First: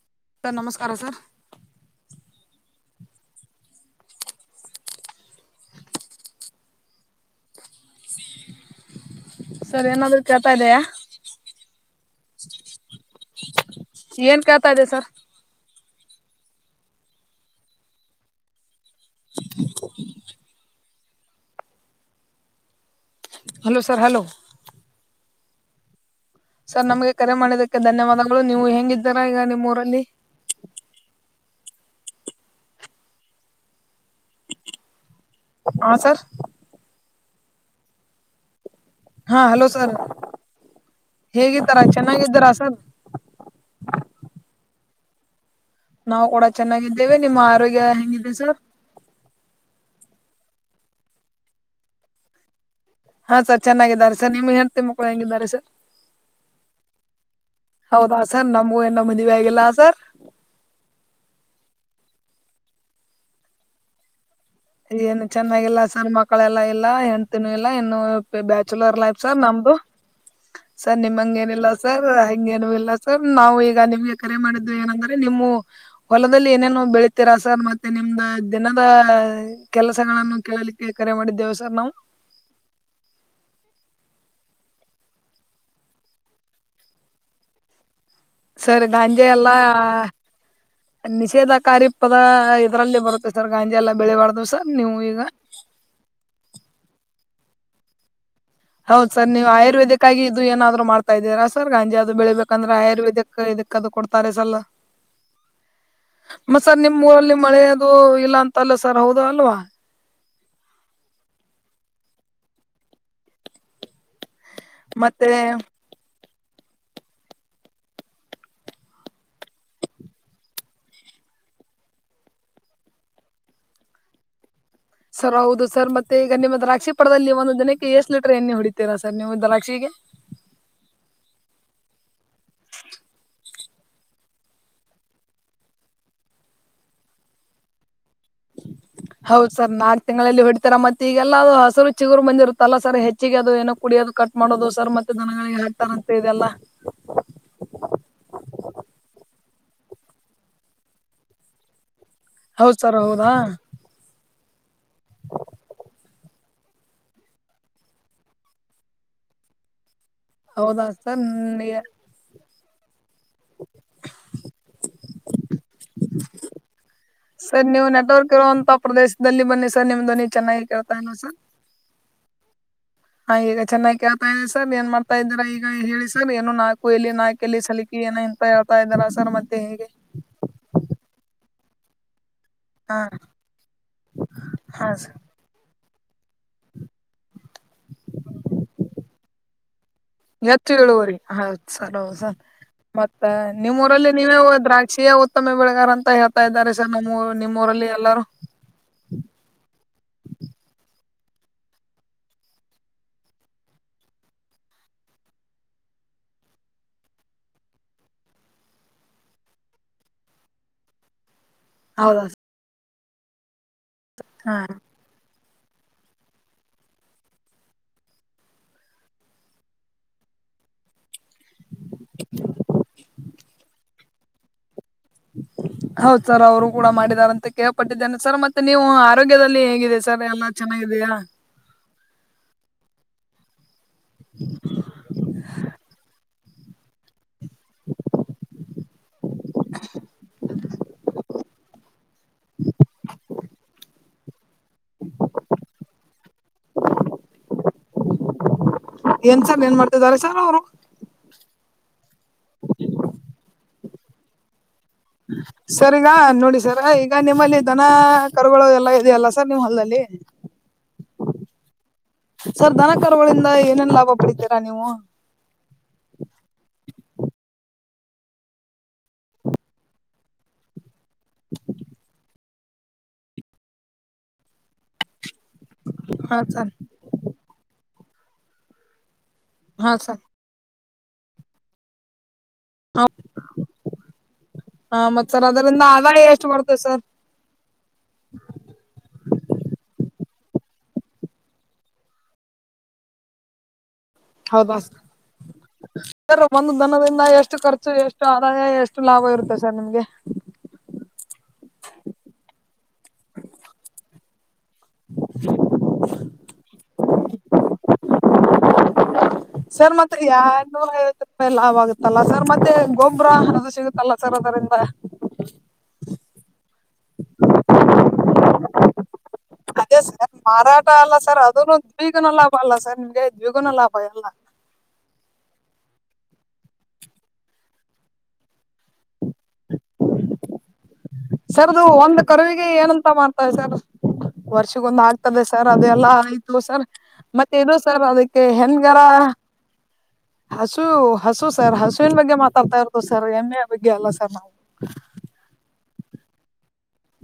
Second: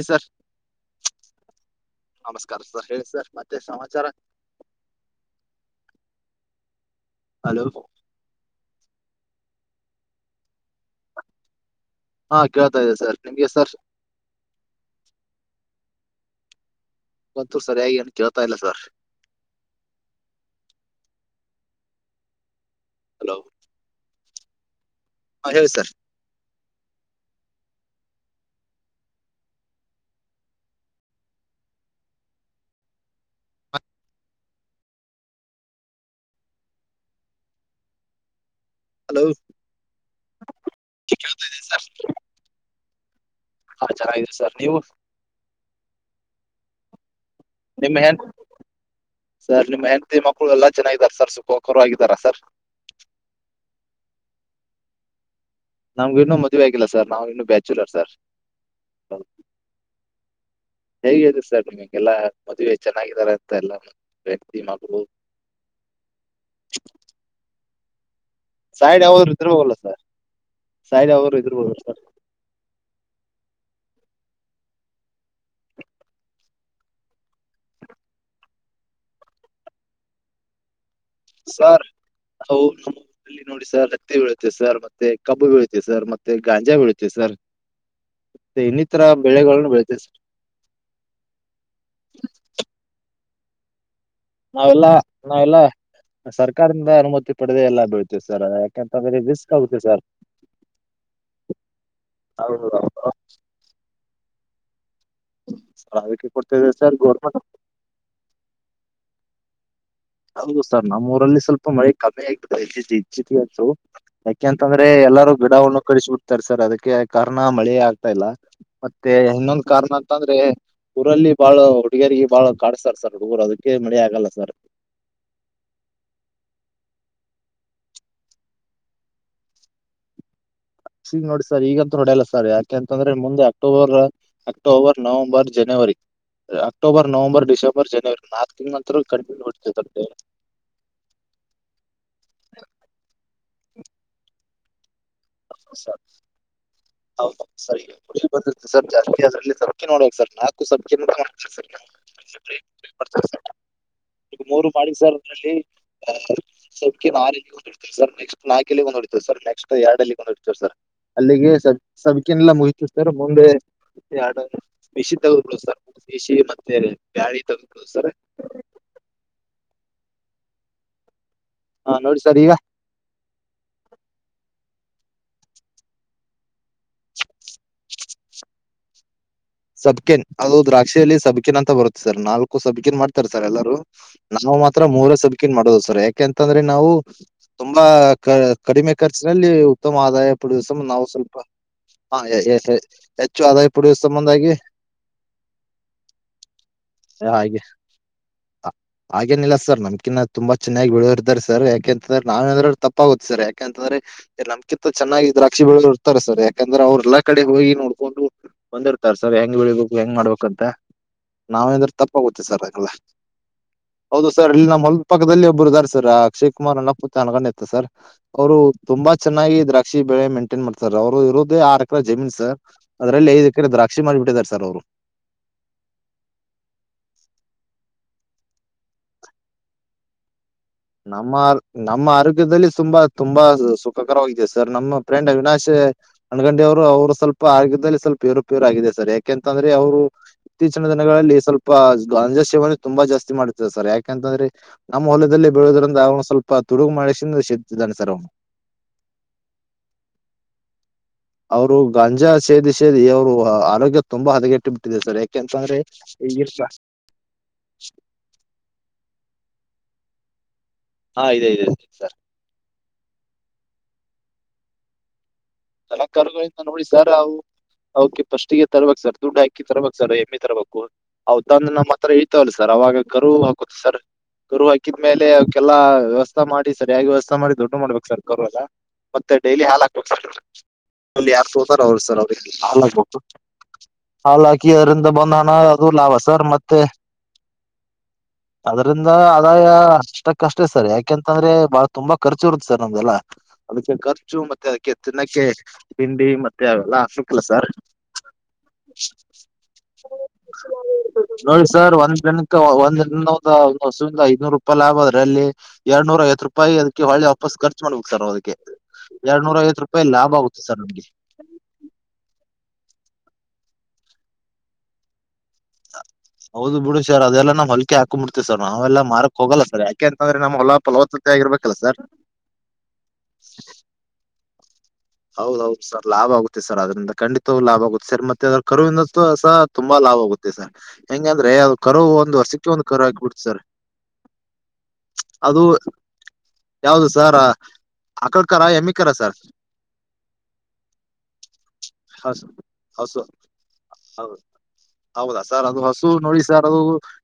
A sir ಸ ನಮಸ್ಕಾರ sir ನಮಸ್ಕಾರ ಸರ್ ಹೇಳ ಸರ್ ಮತ್ತೆ ಸಮಾಚಾರ ಹಲೋ ಸರಿ ಏನಾದ್ೂ ಕೇಳ್ತಾ ಇದೆಯಾ ಹಾ ಕೇಳ್ತಾ ಇದ್ದ ಸರ್ ನಿಮ್ಗೆ ಸರ್ ಏನ್ ಕಳ್ತಾದೆ ಸರ್ ಗಂತೂ ಸರಿ ಹಗಿ ಅಕ್ಕೆ ಗೊತಾ ಇಲ್ಲ sir hello hello sir hello ಹಾ ಹೇಳಿ ಸರ್ ಸರ್ ನಮ್ಗೆ ಕರೆ ಮಾಡದಕ್ಕೆ ಧನ್ಯವಾದಗಳು ನೀವು ಹೆಂಗಿದ್ದರಾ ಈಗ ನಿಮ್ಮೂಊರಲ್ಲಿ ಹಾ ಸರ್ ಹಾ ಹಲೋ ಸರ್ ಹೇಗಿದ್ದಾರ ಸರ್ ಚೆನ್ನಾಗಿದ್ದಾರಾ ಸರ್ ಹಾ ಚೆನ್ನಾಗಿದೆ ಸರ್ ನೀವು ನಾವು ಕೂಡ ಚೆಾಗಿದ್ದೇವೆ ನಿಮ್ಮ ಆ ನಿಮ್ಮ ಹೆ ಸರ್ ನಿಮ್ಮ ಹೆಂಡ್ತಿ ಮಕ್ಕಳು ಎಲ್ಲಾ ಚೆನ್ನಾಗಾರ ಸರ್ ಸುಖಕರಾಗಿದ್ದಾರ ಸರ್ ಹಾ ಸರ್ ಚೆನ್ನಾಗಿದ್ದಾರೆ ಸರ್ ನೀಮ್ ಹೆಂಡ್ತಿ ಮಕ್ಕಳು ಹೆಂಗಿದ್ದಾರೆ ಸರ್ ನಮ್ಗ ಇನ್ನೂ ಮದುವೆ ಆಗಲ್ಲ ಸರ್ ನಾವು ಇನ್ನೂ ಬ್ಯಾಚುಲರ್ ಸರ್ ಹೌದಾ ನಮಗೂ ಇನ್ನ ಮದುವೆ ಆಗಿಲ್ಲ ಸರ್ ಹೇಗದೆ ಸರ್ ನಿಮಗೆಲ್ಲಾ ಮದುವೆ ಚೆನ್ನಾಗಿದ್ದಾರೆ ಅಂತ ಎಲ್ಲ ವ್ಯಕ್ತಿ ಮಗಳು ಏನು ಚೆನ್ನಾಗಿಲ್ಲ ಸರ್ ಮಕ್ಕಳೆಲ್ಲಾ ಇಲ್ಲ ಹೆಂಡತಿನೂ ಇಲ್ಲ ಇನ್ನು ಬ್ಯಾಚುಲರ್ ಸೈಡ್ ಲೈಫ್ ಯಾವ್ರು ಸರ್ ಇದ್ರಲ್ಲ ನಮ್ದು ಸರ್ ಸರ್ ಸೈಡ್ ಯಾವ್ರು ನಿಮಂಗ ನ ಇಿಲ್ಲ ಇದ್ರಲ್ಲ ಸರ್ ಹಂಗೇನ ಇಲ್ಲ ಸರ್ ನಾವು ಈಗ ನಿಮ್ಗೆ ಕರೆ ಮಾಡಿದ್ದು ಏನಂದ್ರೆ ನಿಮ್ಮು ಹೊಲದಲ್ಲಿ ಏನೇನು ಬೆಳತಿೀರ ಸರ್ ಮತ್ತೆ ನಿಮ್ದ ದಿನದ ಕೆಲಸಗಳನ್ನು ಕೇಳಲಿಕ್ಕೆ ಕರೆ ಮಾಡಿದ್ದೇವು ಸರ್ ನಾವು ಹೌ [unintelligible] ಇಲ್ಲಿ ನೋಡಿ ಸರ್ ರತ್ತತೆ ಬೀುತ್ತೆ ಸರ್ ಮತ್ತೆ ಕಬ್ಬು ಬೀಳುತ್ತೆ ಸರ್ ಮತ್ತೆ ಗಂಜಾ ಬೀಳುತ್ತೆ ಸರ್ ಮತ್ತೆ ಸರಿ ಇನ್ನಿತರ ಗಾಂಜೆ ಎಲ್ಲಾ ಬೆಳೆಗಳನ್ನು ಬೆಳಿತೀವಿ ಸರ್ ನಿಷೇಧ ಕಾರಾರಿ ಪದ ಇದರಲ್ಲಿ ಬರುತ್ತೆ ಸರ್ ಗಾಂಜಿ ಎಲ್ಲ ಬೆಳೆಬಾರ್ದ ಸರ್ ನಾವೆಲ್ಲಾ ನೀವು ಈಗ ನಾವೆಲ್ಲಾ ಸರ್ಕಾರದಿಂದ ಅನುಮತಿ ಪಡೆದೆ ಎಲ್ಲಾ ಬೀಳ್ತವಿ ಸರ್ ಹೌದ ಯಾಕೆಂತಂದ್ರೆ ಸರ್ ನೀವು ರಿಸ್ಕ್ ಆಗುತ್ತೆ ಸರ್ ಆಯುರ್ವೇದಿಕ್ಕಗ ಇ ಏನಾದ್ರು ಮಾಡ್ತಾ ಇದೀರ ಸರ್ ಗಂಜಿ ಅದು ಬೆಳಿಬೇಕಂದ್ರೆ ಆಯುರ್ವೇದಕ್ ಇದಕ್ಕದು ಕೊಡ್ತಾರೆ ಸಲ ಸರ್ ಅದಕ್ಕೆ ಕೊಡ್ತಿದೆ ಮಸರ್ ಸರ್ ನಿಮ್ಮ್ಊರಲ್ಲಿ ಗೌರ್ಮೆಂಟ್ ಮಳೆ ಇದು ಇಲ್ಲ ಅಂತಲ್ಲ ಸರ್ ಹೌದು ಅಲ್ವಾ ಹೌದು ಸರ್ ನಮ್ಮ್ೂಊರಲ್ಲಿ ಸ್ವಲ್ಪ ಮಳೆ ಕಮ್ಮಿ ಆಗ್ತ ಇಜಿ ಅ ಯಾಕೆಂತಂದ್ರೆ ಎಲ್ಲಾರೂ ಮತ್ತೆ ಗಿಡವನ್ನು ಕಡಿಸಿಬ ಬಿಡ್ತಾರೆ ಸರ್ ಅದಕ್ಕೆ ಕರ್ಣ ಮಳೆ ಆಗ್ತಾ ಇಲ್ಲ ಮತ್ತೆ ಇನ್ನೊಂದ ಕಾರಣ ಅಂತ ಅಂದ್ರೆ ಊರಲ್ಲಿ ಬಾಳ ಹುಡುಗರಿಗೆ ಬಾಳ ಕಾಡ್ತಾರೆ ಸರ್ ಹುಡುಗರ್ ಅದಕ್ಕೆ ಮಳೆ ಆಗಲ್ಲ ಸರ್ ಸರ್ ಹೌದು ಸರ್ ಮತ್ತೆ ಈಗ ನಿಮ್ಮ ದ್ರಾಕ್ಷಿ ಪಡದಲ್ಲಿ ಒಂದು ದಿನಕ್ಕೆ ಎಷ್ಟು ಲೀಟರ್ ಎಣ್ಣೆ ಹೊಡಿತೀರಾ ಸರ್ ನೀವು ದ್ರಾಕ್ಷಿಗೆ ಈಗ್ ನೋಡಿ ಸರ್ ಈಗಂತ ನೋಡಲ್ಲ ಸರ್ ಯಾಕೆಂತಂದ್ರೆ ಮುಂದೆ ಅಕ್ಟೋಬರ್ ಆ ಅಕ್ಟೋಬರ್ ನವಂಬರ್ ಜನವರಿ ಅಕ್ಟೋಬರ್ ನವಂಬರ್ ಡಿಸೆಂಬರ್ ಜನವರಿ ನಾಕ್ ತಿಂಗ್ಗಳ ಹಂತತ್ರ ಕಡಿಮೆ ಹೊಡ್ತರ್ ಇಲ್ ವೆಡ್ತ ಮ ಈಗೆಲ್ಲ ಅದು ಹಸಿರು ಚಗುರು ಮಂಜುರುತ್ತಲ್ಲ ಸರ್ ಹೆಚ್ಚಿಗೆ ಅದು ಏನೋ ಕುಡಿಯೋದು ಕಟ್ ಮಾಡೋದು ಸರ್ ಮತ್ತೆ ದನಗಳಿಗೆ ಹಾತಾರಂತೆ ಇದೆಲ್ಲ ಹೌದ ಸರಿ ಕುಡಿ ಬಂದಿ ಸರ್ ಜಾಸ್ತಿ ಆದ್ರಲ್ಲಿ ಸಬೆ ನೋಬಬೇಕ ಸ ನಲ್ಕು [unintelligible] ಸಕೆ ಸರ್ ನಾವು. ಹೌದ ಸರ್ ಹೌದಾ ಇದು ಮೂರು ಮಾಡಿ ನಲ್ಲಿ ಸೌಕ್ಕೆ ನಾಲ ಹೊಂದತ ಸರ್ ನೆಕ್ಸ್ಟ್ ನಾಲ್ಕಲ್ಲಿ ಹೊಂದ ಹೊಡ್ತೇವೆ ಸರ್ ನೆಕ್ಸ್ಟ್ ಎರಡಲ್ಲಿ ಸರ್ ಅಲ್ಲಿಗೆ ಸ ಸಬ್ಕನೆಲ್ಲ ಮುಹಿತ ಸರ್ ಮುಂದೆ ಎಡ ಬಿಸಿ ತಗದ್ಬ ಸರ್ ಬಿಸಿ ಮತ್ತೆ ಬ್ಯಾಳಿ ಸರ್ ತೆಗೆದ್ಬಿಡು ನೀವು ನೆಟ್ವರ್ಕ್ ಇರೋಂತ ಪ್ರದೇಶದಲ್ಲಿ ಬನ್ನಿ ಸರ್ ನಿಮ್ದೊ ನೀಿ ಚೆನ್ನಾಗಿ ಕೇಳ್ತಾ ಇಲ್ಲ ಸರ್ ಹಾ ನೋಡಿ ಸರ್ ಈಗ ಹಾ ಈಗ ಚೆನ್ನಾಗಿ್ ಕೇಳ್ತಾ ಇದೆ ಸರ್ ನೀಏನ್ ಮಾಡ್ತಾ ಇದೀಾ ಈಗ ಹೇಳಿ ಸರ್ ಏನು ನಾಲ್ಕು ಎಲ್ಲಿ ನಾಲ್ಕ ಲ್ಲಿ ಸಲಕಿ ಏನ ಇಂತ ಹೇಳ್ತಾ ಇದಾರ ಸರ್ ಮತ್ ಸಬ್ಕೆನ್ ಅದು ದ್ರಾಕ್ಷಿಯಲ್ಲಿ ಸಬಕೆನ್ ಅಂತ ಬರುತ್ತೆ ಸರ್ ನಾಲ್ಕ ಸಿಕೆನ್ ಹಾ ಮಾಡ್ತಾರೆ ಸರ್ ಎಲ್ಲರೂ ನಾವು ಮಾತ್ರ ಹಾ ಮೂರ ಸರ್ ಸಬ್ ಬ್ನ್ ಮಾಡುದು ಸರ್ ಯಾಕೆಂತಂದ್ರೆ ನಾವು ತುಂಬಾ ಕಡಿಮೆ ಖರ್ಚಿನಲ್ಲಿ ಉತ್ತಮ್ ಆದಾಯ ಪುಡಸ್ ಹೆಚ್ಚು ನಾವು ಇಳುವರಿ ಸ್ವಲ್ಪ ಹೌದು ಸರ್ ಹ ಹೌದು ಹೆಚ್ಚು ಆದಾಯ ಪೂರಿತ ನೀವ ದ್ರಾಕ್ಷಿಯ ಉತ್ತಮ ಬೆಳೆಗಾರ ಅಂತ ಹೇಳ್ತಾ ಇದ್ದಾರೆ ಸರ್ ನಮ್ರ್ ನಿಮ್ಮ ಊರಲ್ಲಿ ಎಲ್ಲಾರೂ ಹ ಹಾಗೇನಿಲ್ಲ ಸರ್ ನಮ್ಕಿನ್ನ ತುಂಬಾ ಚೆನ್ನಾಗಿ ಬೆಳೋರ್ತಾರೆ ಸರ್ ಯಾಕೆಂತಂದ್ರೆ ನಾವೇಂದ್ರರು ತಪ್ಪಾಗೋಗುತ್ತೆ ಸರ್ ಯಾಕೆಂತಂದ್ರೆ ನಮ್ ಕಿಂತ ಚೆನ್ನಿದ್ರಾಕ್ಷಿ ಬೆಳಿಯೋರು ಇರ್ತಾರೆ ಸರ್ ಯಾಕಂದ್ರೆ ಅವ್ರ ಎಲ್ಲ ಕಡೆ ಹೋಗಿ ನೋಡ್ಕೊಂಡು ಬಂದಿರ್ತಾರೆ ಸರ್ ಹೆಂಗ್ ಬೆಳಿಬೇಕು ಹೆಂಗ್ ಮಾಡ್ಬೇಕಂತ ನಾವೇಂದ್ರೆ ತಪ್ಪಾಗುತ್ತೆ ಸರ್ ಅಲ್ಲ ಹೌದು ಸರ್ ಹಾ ಇಲ್ಲಿ ನಮ್ಮ ಹೊಲ್ ಪಕ್ಕದಲ್ಲಿ ಒಬ್ಬರು ಇದಾರೆ ಸರ್ ಆ ಅಕ್ಷಯ ಕುಮಾರ್ ಅನ್ನ ಅಪ್ಪು ಚ ಕೊಂಡ ಇತ್ತ ಸರ್ ಅವ್ರು ತುಂಬಾ ಚೆನ್ನಾಗಿ ದ್ರಾಕ್ಷಿ ಬೆಳೆ ಮೇಂಟೈನ್ ಮಾಡ್ತಾರೆ ಅವರು ಇರದೇ ಆರ್ ಎಕರೆ ಜಮೀನ್ ಸರ್ ಅದ್ರಲ್ಲಿ ಐದು ಎಕರೆ ದ್ರಾಕ್ಷಿ ಮಾಡಿಬಿಟ್ಟಿದ್ದಾರೆ ಸರ್ ಅವ್ರು ಹ್ಮ ಹೌದ ಸರ್ ಅವರು ಕೂಡ ಮಾಡಿದಾರ ಅಂತ ಕೇಳ್ಪಟ್ಟಿದ್ದೇನೆ ಸರ್ ಮತ್ತೆ ನೀವು ಆರೋಗ್ಯದಲ್ಲಿ ಹೇಗಿದೆ ಸರ್ ಎಲ್ಲ ನಮ್ಮ ನಮ್ಮ ಆರೋಗ್ಯದಲ್ಲಿ ತುಂಬಾ ತುಂಬಾ ಸು ಉಪಕಾರವಾಗಿದೆ ಸರ್ ನಮ್ಮ ಫ್ರೆಂಡ್ ಅವಿನಾಶ್ ಅಣಗಂಡಿ ಅವರು ಅವ್ರು ಸ್ವಲ್ಪ ಆರೋಗ್ಯದಲ್ಲಿ ಸ್ವಲ್ಪ ಏರುಪೇವರು ಆಗಿದೆ ಸರ್ ಯಾಕೆಂತಂದ್ರೆ ಅವ್ರು ಇತ್ತೀಚಿನ ದಿನಗಳಲ್ಲಿ ಸ್ವಲ್ಪ ಗಂಜ ಸೇವನೆ ತುಂಬಾ ಜಾಸ್ತಿ ಮಾಡ್ತದೆ ಸರ್ ಯಾಕೆ ಯಾಕೆಂತಂದ್ರೆ ನಮ್ಮ ಹೊಲದಲ್ಲಿ ಬೆಳೋದ್ರಂದ ಅವ್ನು ಸ್ವಲ್ಪ ತುಡುಗು ಮಾಡ್ತ ಶಕ್ತಿ ಇದಾನೆ ಸರ್ ಅವ್ನು. ಏನ್ ಸರ್ ಏನ್ ಮಾಡ್ತಿದಿದ್ದಾರೆ ಸರ್ ಅವರು ಅವರು ಗಂಜಾ ಸೇದಿ ಸೇದಿ ಅವ್ರು ಆರೋಗ್ಯ ತುಂಬಾ ಹದಗೆಟ್ಟ ಸರ್ ಯಾಕೆಂತ ಅಂದ್ರೆ ಸರ್ ಈಗ ಹಂ ನೋಡಿ ಸರ್ ಈಗ ನಿಮ್ಮಲ್ಲಿ ದನ ಕರುಗಳು ಎಲ್ಲ ಇದೆಯಲ್ಲ ಸರ್ ನಿಮ್ಮ್ ಹಲ್ದಲ್ಲಿ ಹಾ ಇದೆ ಇದೆ ಸರ್ ಸರ್ ದನ ಕರುಗಳಿಂದ ಏನೇನ್ ಲಾಭ ಪಡಿತೀರಾ ನೀವು ತಲ ಕಾಗಳಿಂದ ನೋಡಿ ಸರ್ ಅವ್ ಅವಕೆ ಫರ್ಸ್ಟ್ಗೆ ತರ್ಬೇಕ್ ಸರ್ ದುಡ್ಡು ಹಾಕಿ ತರಬೇಕು ಸರ್ ಎಮ್ಮೆ ತರಬೇಕು ಅವ್ತಂದ್ ನಮ್ಮ ಹತ್ರ ಯಿತವಲ್ಲ ಸರ್ ಅವಾಗ ಕರು ಹಾಕುತ್ತೆ ಸರ್ ಕರು ಹಾಕಿದ್ಮೇಲೆ ಅವಕ್ಕೆಲ್ಲ ಹಾ ವ್ಯವಸ್ಥಾ ಮಾಡಿ ಸರ್ ಸರಿಯಾಗಿ ವ್ಯವಸ್ಥೆ ಮಾಡಿ ದುಡ್ಡು ಮಾಡ್ಬೇಕು ಸರ್ ಕರು ಅಲ್ಲಾ ಮತ್ತೆ ಡೈಲಿ ಹಾಲ್ ಹಾ ಹಾಕ್ಬೇಕು ಸ ಸರ್ ಅಲ್ಲಿ ಯರ್ ಸೋತಾರ ಅವರು ಸರ್ ಅವ್ರ ಆಗ್ಬೇಕು ಹಾಲ್ ಹಾಕಿ ಹ ಅದರಿಂದ ಮತ್ ಬಂದ ಸರ್ ಹಣ ಅದರಿಂದ ಅದು ಲಾಭ ಆದಾಯ ಸರ್ ಎಷ್ಟು ಬರುತ್ತೆ ಮತ್ತೆ [inaudible] ಅದ್ರಂದ ಆದಾಯ ಅಷ್ಟಕ್ಕ ಅಷ್ಟೇ ಸರ್ ಯಾಕೆಂತಂದ್ರೆ ಬಾಳ ತುಂಬಾ ಖರ್ಚು ಇರುತ್ತೆ ಸರ್ ನಮ್ದದೆಲ್ಲಾ ಅದಕ್ಕೆ ಖರ್ಚು ಮತ್ತೆ ಹೌದಾ ಅದಕ್ಕೆ ಕೆತ್ತು ತಿಂಡಿ ಸರ್ ಮತ್ತೆ ಒಂದು ಅವೆಲ್ಲ ದನದಿಂದ ಹಕ್ಬೇಕಲ್ಲ ಎಷ್ಟು ಸರ್ ಖರ್ಚು ಎಷ್ಟು ಆದಾಯ ಎಷ್ಟು ಲಾಭ ಇರುತ್ತೆ ಸರ್ ನಿಮ್ಗೆ ನೋಡಿ ಸರ್ ಒಂದ್ ದಿನಕ್ಕೆ ಒಂದ್ ಇನ್ನ ಒಂದ್ ಹಸ ಇಂದ ಐನೂರು ಪ ಲಾಭ ಆದ್ರೆ ಅಲ್ಲಿ ಎರಡ್ನೂರ ಐತ್ತು ರೂಪಾಯಿ ಅದ್ಕ್ಕೆ ಒಳ್ಳೆ ವಾಪಸ್ ಖರ್ಚು ಮಾಡ್ಬೇಕು ಸರ್ ಅದಕ್ಕೆ ಎರಡ್ನೂರ ಐತ್ತು ರೂಪ ಆರ್ಡನೂರ್ ಐವತ್ತು ಲಾಭ ಆಗುತ್ತಲ್ಲ ಸರ್ ಮತ್ತೆ ಗೊಬ್ಬ್ರ ಅನ್ನದು ಸಿಗುತ್ತಲ್ಲ ಸರ್ ಅದರಿಂದ ಹೌದು ಬಿಡಿ ಸರ್ ಅದೆಲ್ಲ ನಾವ್ ಹಲ್ಕೆ ಹಾಕಂಬಿಡ್ತತಿ ಸರ್ ನಾವೆಲ್ಲ ಮಾರ್ಕ್ ಹೋಗಲ್ಲ ಸರ್ ಅದೇ ಯಾಕೆ ಅಂತಂದ್ರೆ ನಮ್ ಹೊಲಾ ಮಾರಾಟ ಅಲ್ಲ ಫಲವತ್ತತೆ ಸರ್ ಅದನು ಆಗಿರ್ಬೇಕಲ್ಲ ಸರ್ ದ್ವಿಗುಣ ಲಾಭ ಅಲ್ಲ ಸರ್ ನಿಮ್ಗೆ ಇದದ್ವಿಗುನ ಲಾಭ ಎಲ್ಲ ಹೌದೌದು ಸರ್ ಲಾಭ ಆಗುತ್ತೆ ಸರ್ ಅದ್ರಂದ ಖಂಡಿತ ಲಾಭ ಆಗುತ್ತೆ ಸರ್ ಮತ್ತೆ ಅದ್ರ ಕರುವಿಂದು ಸಹ ತುಂಬಾ ಲಾಭ ಆಗುತ್ತೆರ್ ಸರ್ ಹೆಂಗಂದ್ರೆ ಸರ್ ಅದು ಕರು ಒಂದು ಕರುವರುವಿಗೆ ವರ್ಷಕ್ಕೆ ಒಂದು ಕರು ಏನಂತ ಹಾಕಿಬಿಡ್ತು ಮಾಡ್ತವೆ ಸರ್ ವರ್ಷಗೊಂದು ಆಗ್ತದೆ ಅದು ಸರ್ ಅದೆಲ್ಲ ಆಯ್ತು ಸರ್ ಯಾವ್ದು ಸರ್ ಮತ್ತೆ ಇದು ಸರ್ ಅದಕ್ಕೆ ಕರ ಎಮೆ ಹೆನ್ಗರ ಕರ ಸರ್ ಹಸು ಹಸು ಸರ್ ಹಸುವಿನ ಬಗ್ಗೆ ಹಸು ಮಾತಾಡ್ತಾ ಇರೋದು ಹಸು ಸರ್ ಹೆಮ್ಮೆಯ ಬಗ್ಗೆ ಅಲ್ಲ ಸರ್ ಹೌದು ನಾವು ಹೌದಾ ಸರ್ ಅದು ಹಸು ನೋಡಿ ಸರ್ ಅದು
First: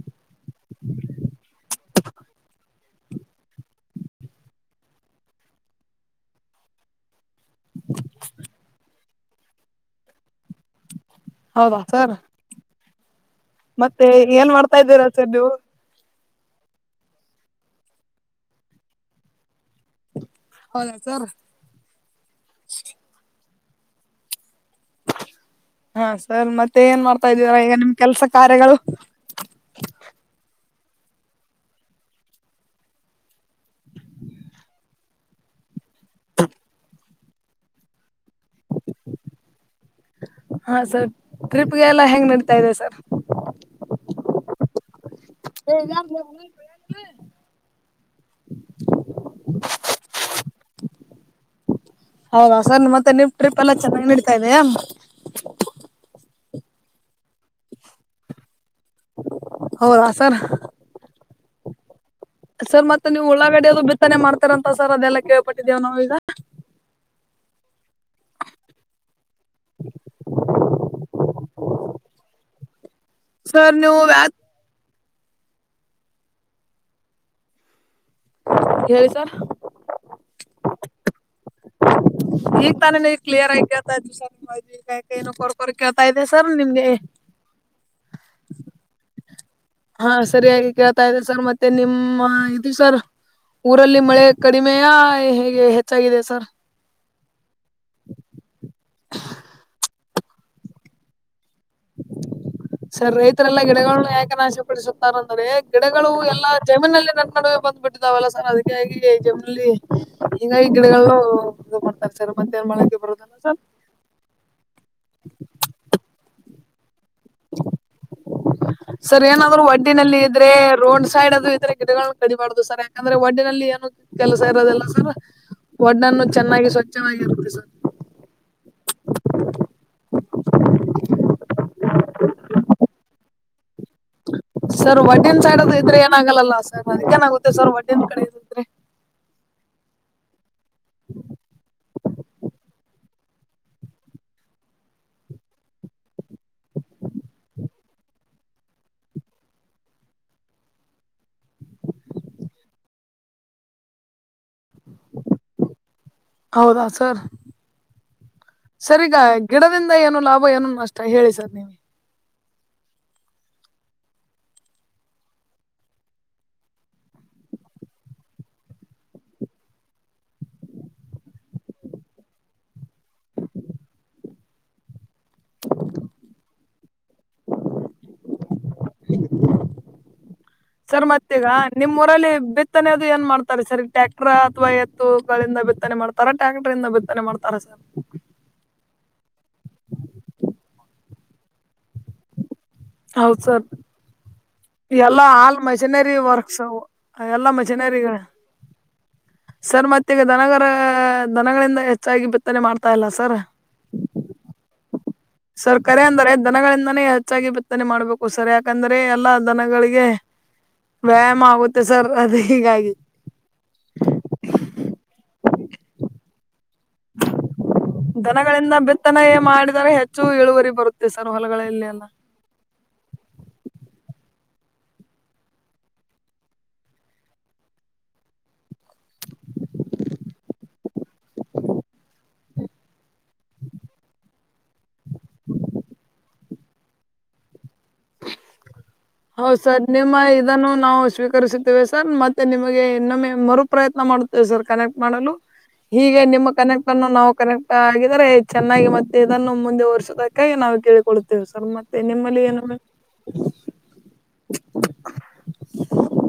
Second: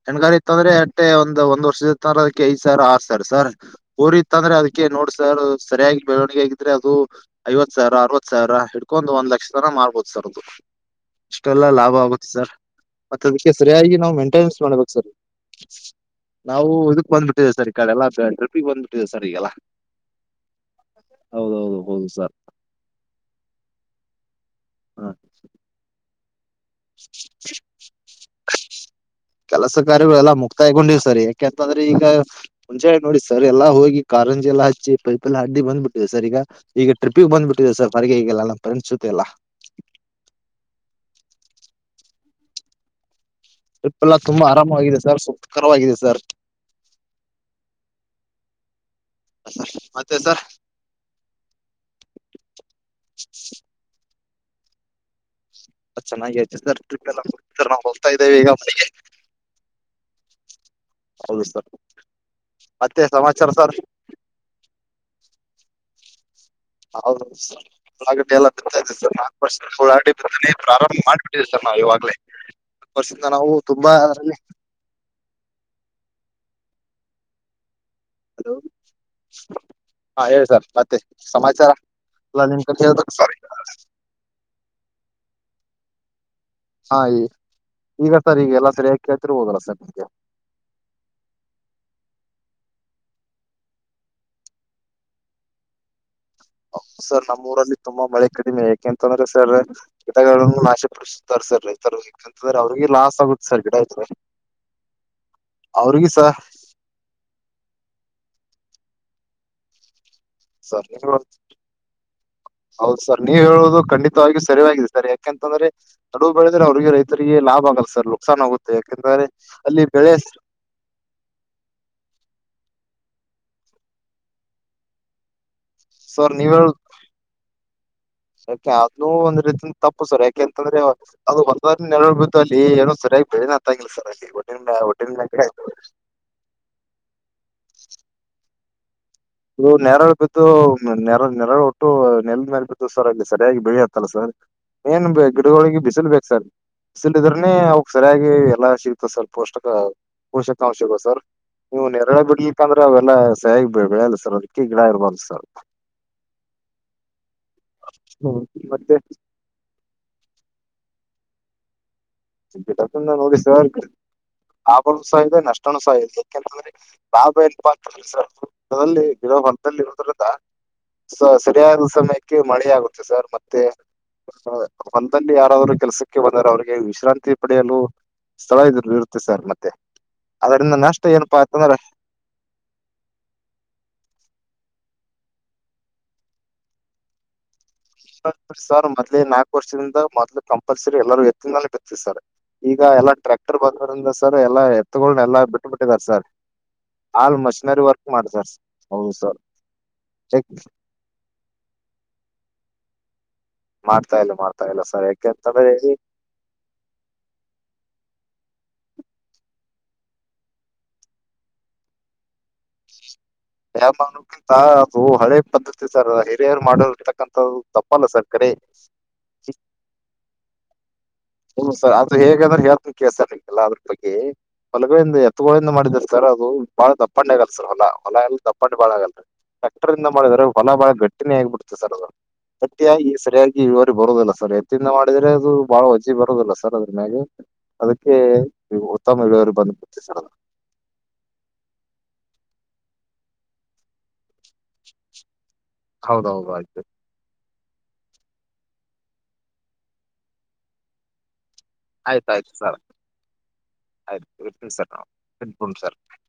ಹೆಣ್ಗಾ ಅತ್ತಂದ್ರೆ ಅಟ್ಟೆ ಒಂದ ಒಂದ್ ವರ್ಷದತ್ತಂದ್ರೆದಕ್ಕೆೈದು ಸಾವರ ಆ ಸರ್ ಸರ್ ೋರಿತ್ತ ಅಂದ್ರೆ ಅದಕ್ಕೆ ನೋಡ್ ಸರ್ ಸರಿಯಾಗಿ ಬೆಳವಣಿಗೆ ಆಗಿದ್ರೆ ಅದು ಐವತ್ ಸಾವಿರ ಅರವತ್ ಸಾವಿರ ಹಿಡ್ಕೊಂಡು ಒಂದ ಲಕ್ಷ ತನ ಮಾಡ್ಬೋದು ಸರ್ ಅದು ಅಷ್ಟೆಲ್ಲಾ ಲಾಭ ಆಗುತ್ತೆ ಸರ್ ಮತ್ತ ಅದಕ್ಕೆ ಸರಿಯಾಗಿ ಮತ್ತೆ ನಾವು ಏನ್ ಮೇಂಟೆನೆನ್ಸ್ ಮಾಡ್ತಾ ಮಾಡ್ಬೇಕಕ್ ಇದ್ದೀರಾ ಸರಿ ಸರ್ ನೀವು ನಾವು ಇದಕ್ ಬಂದ್ಬಿಟ್ಟಿದ್ದವಿ ಸರ್ ಈ ಕಡೆ ಎಲ್ಲಾ ಟ್ರಿಪಿಗೆ ಬಂದ್ಬಿಟ್ಟಿದ್ದೆ ಸರ್ ಈಗೆಲ್ಲಾ ಹೌದ ಸರ್ ಹೌದೌದು ಹೌದು ಸರ್ ಹಾಕ್ ಹ ಸರ್ ಮತ್ತೆ ಏನ್ ಮಾಡ್ತಾ ಇದ್ದೀರ ಈಗ ನಿಮ್ ಕೆಲಸ ಕಾರ್ಯಗಳು ಕೆಲಸ ಕಾರ್ಯಗಳೆಲ್ಲ ಮುಕ್ತಾಯಗೊಂಡಿವ್ ಸರಿ ಯಾಕೆಂತಂದ್ರೆ ಈಗ ಮುಂಚೆ ಹೇಳಿ ನೋಡಿ ಸರ್ ಎಲ್ಲಾ ಹೋಗಿ ಕಾರಂಜಿ ಎಲ್ಲ ಹಚ್ಚಿ ಪೈಪೆಲ್ಲ ಅಡ್ಡಿ ಬಂದ್ಬಿಟ್ಟು ಸರ್ ಈಗ ಈಗ ್ರಿಿಗೆ ಬಂದ್ಬಟ್ಟಿದೆ ಸರ್ ಹೊಗೆ ಹಗಲ್ಲ ನಮ್ಮ ಫ್ರೆಂಡ್ಸ್ ಜೊತೆಲ್ಲ ಹಾ ಸರ್ ಟ್ರಿಪ್ಗೆ ಎಲ್ಲ ಹೆಂಗ್ ನಡತಾ ಇದೆ ಸರ್ ಟ್ರಿಪ್ ಎಲ್ಲ ತುಂಬ ಆರ ಆಾಗಿದೆ ಸ ರವಾಗಿದೆ ಸರ್ೆ ಸದ ಹೌದಾ ಸರ್ ಮತ್ತೆ ನಿ ಟ್ರಿಪ್ ಎಲ್ಲಾ ಚೆನ್ನಾಗಿ ನೀಡ್ತಾ ಇದಯಾ ಚೆನ್ನಾಗಿ ಆ ಸರ್ ಎಲ್ಲರ್ ನಾವು ಹೋಗ್ತಾ ಇದ್ದೇವೆ ಈಗ ಮನೆಗೆ ಹ ಆಸ ಹೌದು ಸರ್ ಸರ್ ಮತ್ತೆ ನೀವು ಸಮಾಚಾರ ಉಳ್ಳಾಗಡ ಸರ್ ಯ ಬಿತ್ತನೆ ಮಾಡ್ತಾರಂತ ಸರ್ ಅದೆಲ್ಲ ಕೇಳ್ಪಟ್ಟಿದ್ದೇವ ನಾವ ಈಗ ಹೌದೌದು ಸರಿ ುಗ ಎಲ್ಲ ಬರ್ತಾ ಸರ್ ನಾಲ್ಕು ವರ್ಷಫುಲ್ ಆಿ ಬೇ ಪ್ರಾರಂಭ ಮಾಡ್ಬಿಟ್ಟಿದೆ ಸ ನಾ ಇವಾಗಲೇ ವರ್ಷಿಂದ ನಾವು ಸರ್ ತುಂಬಾ ನೀವು ಅದರಲ್ಲಿ ಹೇಳಿ ಸರ್ ಅ ಹಾ ಹೇಳ ಸರ್ ಮತ್ತೆ ಸಮಾಚಾರ ಎಲ್ಲ ನಿಮ್ ಈಗ ಕಡೆ ತಾನೇ ಹೇಳ್ಬೇಕು ಈ ಸರ್ ಕ್ಲಿಯರ್ ಆಗಿೇತಾ ಇದ್ ಈಗ ಏ ರ್ ಕೇಳ್ತಾ ಇದೆ ಸರ್ ನಿಮ್ಗೆ ಹಾ ಈಗ ಸರ್ ಈಗ ಎಲ್ಲಾ ಸರಿಯಾಗಿ ಕೇಳ್ತಿರ್ಬೋದಲ್ಲ ಸರ್ ನಿಮ್ಗೆ ಹ ಸರಿಯಾಗಿ ಕೇಳ್ತಾ ಇದೆ ಸರ್ ಮತ್ತೆ ನಿಮ್ಮ ಇದು ಸರ್ ಊರಲ್ಲಿ ಮಳೆ ಕಡಿಮೆಯ ಹೇಗೆ ಹೆಚ್ಚಾಗಿದೆ ಸರ್ ಸರ್ ನಮ್ಮ ಊರಲ್ಲಿ ತುಂಬಾ ಮಳೆ ಕಡಿಮೆ ಯಾಕೆಂತಂದ್ರೆ ಸರ್ ಗಿಟಗಳನ್ನುಾಶ ಪಡ ತರ್ಸರ್ರಿ ಸರಿ ರೈತರೆಲ್ಲಾ ಇದ್ರೆ ಗಿಡಗಳನ್ನ ಯಾಕೆನಾಾಶ ಪಡಿಸುತ್ತಾರ ಅಂದರೆ ಅವ್ರಿಗೆ ಗಿಡಗಳು ಸಹ ಎಲ್ಲಾ ಜಮೀನಲ್ಲಿ ನನ್ನ ನಡುವೆ ಬಂದ್ಬಿಟ್ಟಿದ್ದಾವಲ್ಲ ಸರ್ ಅದಕ್ಕಾಗಿ ಜಮೀನಲ್ಲಿ ಹಿಂಗ ಈ ಸರ್ ನೀ ಗಿಡಗಳಲ್ಲ ಮಾಡ್ತಾರೆ ಸರ್ ಮತ್ತೆ ನ್ ಮಳಕ್ಕೆ ಹೌದು ಬರೋದನ್ನ ನೀವ್ ಸರ್ ಹೇಳೋದು ಸರಿಯಾಗಿದೆ ಸರ್ ಯಾಕೆಂತಂದ್ರೆ ನಡುವು ಬೆಳದ್ರೆ ಅವ್ರಿಗೆ ರೈತರಿಗೆ ಲಾಭ ಆಗಲ್ಲ ಸರ್ ನುಕ್ಸಾನ್ ಆಗುತ್ತೆ ಸರ್ ಯಾಕೆಂದ್ರೆ ಏನಾದ್ರು ಅಲ್ಲಿ ಬೆಳೆ ಒಡ್ಡಿನಲ್ಲಿ ಇದ್ರೆ ರೋಡ್ ಸೈಡ್ ಅದು ಇದ್ರೆ ಗಿಟಗಳ ಕಡಿ ಮಾಡಾರ್ದುದು ಸರ್ ಯಾಕಂದ್ರೆ ಒಡ್ಡಿನಲ್ಲಿ ಏನು ಕೆಲಸ ಇರೋದಿಲ್ಲ ಸರ್ ಒಡ್ಡನ್ನು ಸರ್ ನೀವ್ ಚೆನ್ನಾಗಿ ಹೇಳ ಸ್ವಚ್ಛವಾಗಿರುತ್ತೆ ಸರ್ ಯಾಕೆ ಅ್ೂ ಒಂದ್ ರೀತಿ ತಪ್ಪಸರ್ ಯಾಕೆಂತಂದ್ರೆ [inaudible] ಆಗಲ್ಲ ಸರ್ ಅದೇನ ಆಾಗುತ್ತೆ ಸರ್ ಒಡ್ೆಿನ ಕಡೆ ಇದ್ರೆ ಇದು ನೆರಳು ಬಿದ್ದು ನೆರಳ ನೆರಳು ಒಟ್ಟು ನೆಲ್ ಮೇಲೆ ಬ ಬಿಿದ್ದು ಸರ್ ಅಲ್ಲಿ ಸರಿಯಾಗಿ ಬೆಳಿಯ ತ್ತಲ ಸರ್ ಏನ್ ಗಿಡಗಳಿಗೆ ಬಿಸಿಲು ಬೇಕು ಸರ್ ಇದ್ರನೇ ಅವಕ್ ಸರಿಯಾಗಿ ಎಲ್ಲಾ ಸಿಗ್ತ ಸರ್ ಪೋಷಕ ಪೋಷಕಾಂಶ ಸಿಗ ಸರ್ ನೀವು್ ನೆರಳೆ ಬಿಡ್ಲಿಕ್ಕಂದ್ರೆ ಅವೆಲ್ಲ ಸೇಗ ಬೆಳಲ್ಲ ಸರ್ ಅದಕ್ಕಿ ಗಿಡ ಇರ್ಬಾರದು ಸರ್ ಹೌದಾ ಸರ್ ಮತ್ತೆ ಸರಿ ಈಗ ಗಿಡದಿಂದ ಏನು ಲಾಭ ಏನು ನಷ್ಟ ಹೇಳಿ ಸರ್ ನೀಮ್ಗೆ ಗಿಡದಿಂದ ನೋಡಿ ಸರ್ ಹಬ ಸಹ ಇದೆ ನಷ್ಟನ ಸಹ ಇದೆ ಯಾಕೆಂತಂದ್ರೆ ಬಾಬ ಎ ಗಿಡ ಹೊಂತದಲ್ಲಿ ಇರುದ್ರದ ಸ ಸರಿಯಾದ ಸಮಯಕ್ಕೆ ಮಳೆ ಆಗುತ್ತೆ ಸರ್ ಮತ್ತೆ ಒಂದಲ್ಲಿ ಯಾರಾದ್ರೂ ಕೆಲ್ಸಕ್ಕೆ ಬಂದರೆ ಅವ್ರಿಗೆ ವಿಶ್ರಾಂತಿ ಪಡೆಯಲು ಸ್ಥಳ ಇದ್ರ ಇರುತ್ತೆ ಸರ್ ಮತ್ತೆ ಅದರಿಂದ ನಷ್ಟ ಏನಪ್ಪಾ ಆಯತಂದ್ರೆ ಮೊರ ಬಿತ್ತನೆ ಅದು ಏನ್ ಮಾಡ್ತಾರೆ ಸರ್ ಈಗ ಟ್ಯಾಕ್ಟ್ರ ಅಥವಾ ಎತ್ತು ಗಳಿಂದ ಬಿತ್ತನೆ ಮಾಡ್ತಾರ ಟ್ಯಾಕ್ಟರ್ ಇಂದ ಬಿತ್ತನೆ ಮಾಡ್ತಾರ ಸರ್ ಸರ್ ಮೊದ್ೇ ನಾಲ್ಕು ವರ್ಷದಿಂದ ಮೊದ್ಲು ಕಂಪಲ್ಸರಿ ಎಲ್ಲರೂ ಎತ್ತಿನ ಬಿತ್ತವಿ ಸರ್ ಈಗ ಎಲ್ಲಾ ಹೌದ್ ಟ್ರ್ಯಾಕ್ಟರ್ ಸರ್ ಬಂದೋ್ರಿಂದ ಸರ್ ಎಲ್ಲಾ ಎತ್ತಗೊಂಡನ ಎಲ್ಲಾ ಆಲ್ ಬಿಟ್ಟು ಬಿಟ್ಟಿದಾರ ಮಷಿನರಿ ಸರ್ ವರ್ಕ್ಸ್ ಅವು ಆಲ್ ಎಲ್ಲಾ ಮಷಿನರಿ ವರ್ಕ್ ಮಷಿನರಿಗಳ ಮಾಡ ಸರ್ ಹೌದು ಸರ್ ಸರ್ ಮತ್ತ ಈಗ ಚೆಕ್ ದನಗರ ದನಗಳಿಂದ ಹೆಚ್ಚಾಗಿ ಬಿತ್ತನೆ ಮಾಡ್ತಾ ಇಲ್ಲ ಸರ್ ಮಾಡ್ತಾ ಇಲ್ಲ ಮಾಡ್ತಾ ಇಲ್ಲ ಸರಿ ಯಾಕೆ ಸರ್ಖರೆ ಅಂದ್ರರೆ ದನಗಳಿಂದಾನೇ ಹೆಚ್ಚಾಗಿ ಬಿತ್ತನೆ ಮಾಡ್ಬೇಕು ಸರ್ ಯಾಕಂದ್ರೆ ಎಲ್ಲಾ ದನಗಳಿಗೆ ವ್ಯಾಯಾಮ ಆಗುತ್ತೆ ಸರ್ ಅದ ಹೀಗಾಗಿ ಯಿಂತಾ ಅದು ಹಳೆ ಪದ್ಧತಿ ಸರ್ ಹಿರಿಯರು ಮಾಡಲ್ ರ್ತಕ್ಕಂಥ್ದು ತಪ್ಪಲ್ಲ ಸರ್ಕರೆ ತನ ಮಾಡಿದರೆ ಹೆಚ್ಚು ಇಳುವರಿ ಬರುತ್ತೆ ಸರ್ ಹ್ಮ ಹೊಲಗಳಲ್ಲಿ ಸ ಎಲ್ಲ ಅದು ಹೇಗಾದ್ರೆ ಯಾ ಕೆಲಸ ಆಗ್ಿಲ್ಲಲ್ಲ ಅದ್ರ ಬಗ್ಗೆ ಹೊಲಗಿಂದ ಎತ್ತಗಳಿಂದ ಮಾಡಿದಾರ ಸರ್ ಅದು ಬಾಳ ದಪ್ಪಂಡಿ ಆಗಲ್ ಸರ್ ಹೊಲ ಹೊಲ ಎಲ್ಲ ದಪ್ಪಂಡು ಬಾಳ ಆಗಲ್ರಿ ಟ್ರ್ಯಾಕ್ಟರಿ ಇಂದ ಮಾಡಿದ್ರರೆ ಹೊಲ ಬಾಳ ಗಟ್ಟಿನಿ ಆಗಿಬಿತದೆ ಸರ್ ಅದು ಪಟ್ಟಿಯಾಗಿ ಸರಿಯಾಗಿ ಇವರು ಬರದಿಲ್ಲ ಸರಿ ಎತ್ತಿಂದ ಮಾಡಿದ್ರೆ ಅದು ಬಹಳ ಬರದಲ್ಲ ಸರ್ ಅದ್ರ ಮ್ಯಲೆ ಅದಕ್ಕೆ ಉತ್ತಮ ವಿೇವರು ಬಂದ್ಬಡ್ತ ಸರ್ ಅದ ಅನ್ನು ನಾವು ಸ್ವೀಕರಿಸುತ್ತೇವೆ ಸರ್ ಮತ್ತೆ ನಿಮಗೆ ಇನ್ನೊಮ್ಮೆ ಮರು ಪ್ರಯತ್ನ ಮಾಡುತ್ತೇವೆ ಸರ್ ಕನೆಕ್ಟ್ ಮಾಡಲು ಹೀಗೆ ನಿಮ್ಮ ಹೌದೌದು ಆಯ್ತು ಕನೆಕ್ಟ್ ಅನ್ನು ನಾವು ಕನೆಕ್ಟ್ ಹಾಗಿದರೆೆ ಚೆನ್ನಾಗಿ ಮತ್ತೆ ಇದನ್ನು ಮುಂದೆ ಒಸೋದಕ್ಕಾಗಿ ನಾವು ಕೇಳಿಕೊಡ್ುತ್ತೇವೆ ಸರ್ ಆಯ್ತು ಆಯ್ತು ಮತ್ತೆ [inaudible] [inaudible]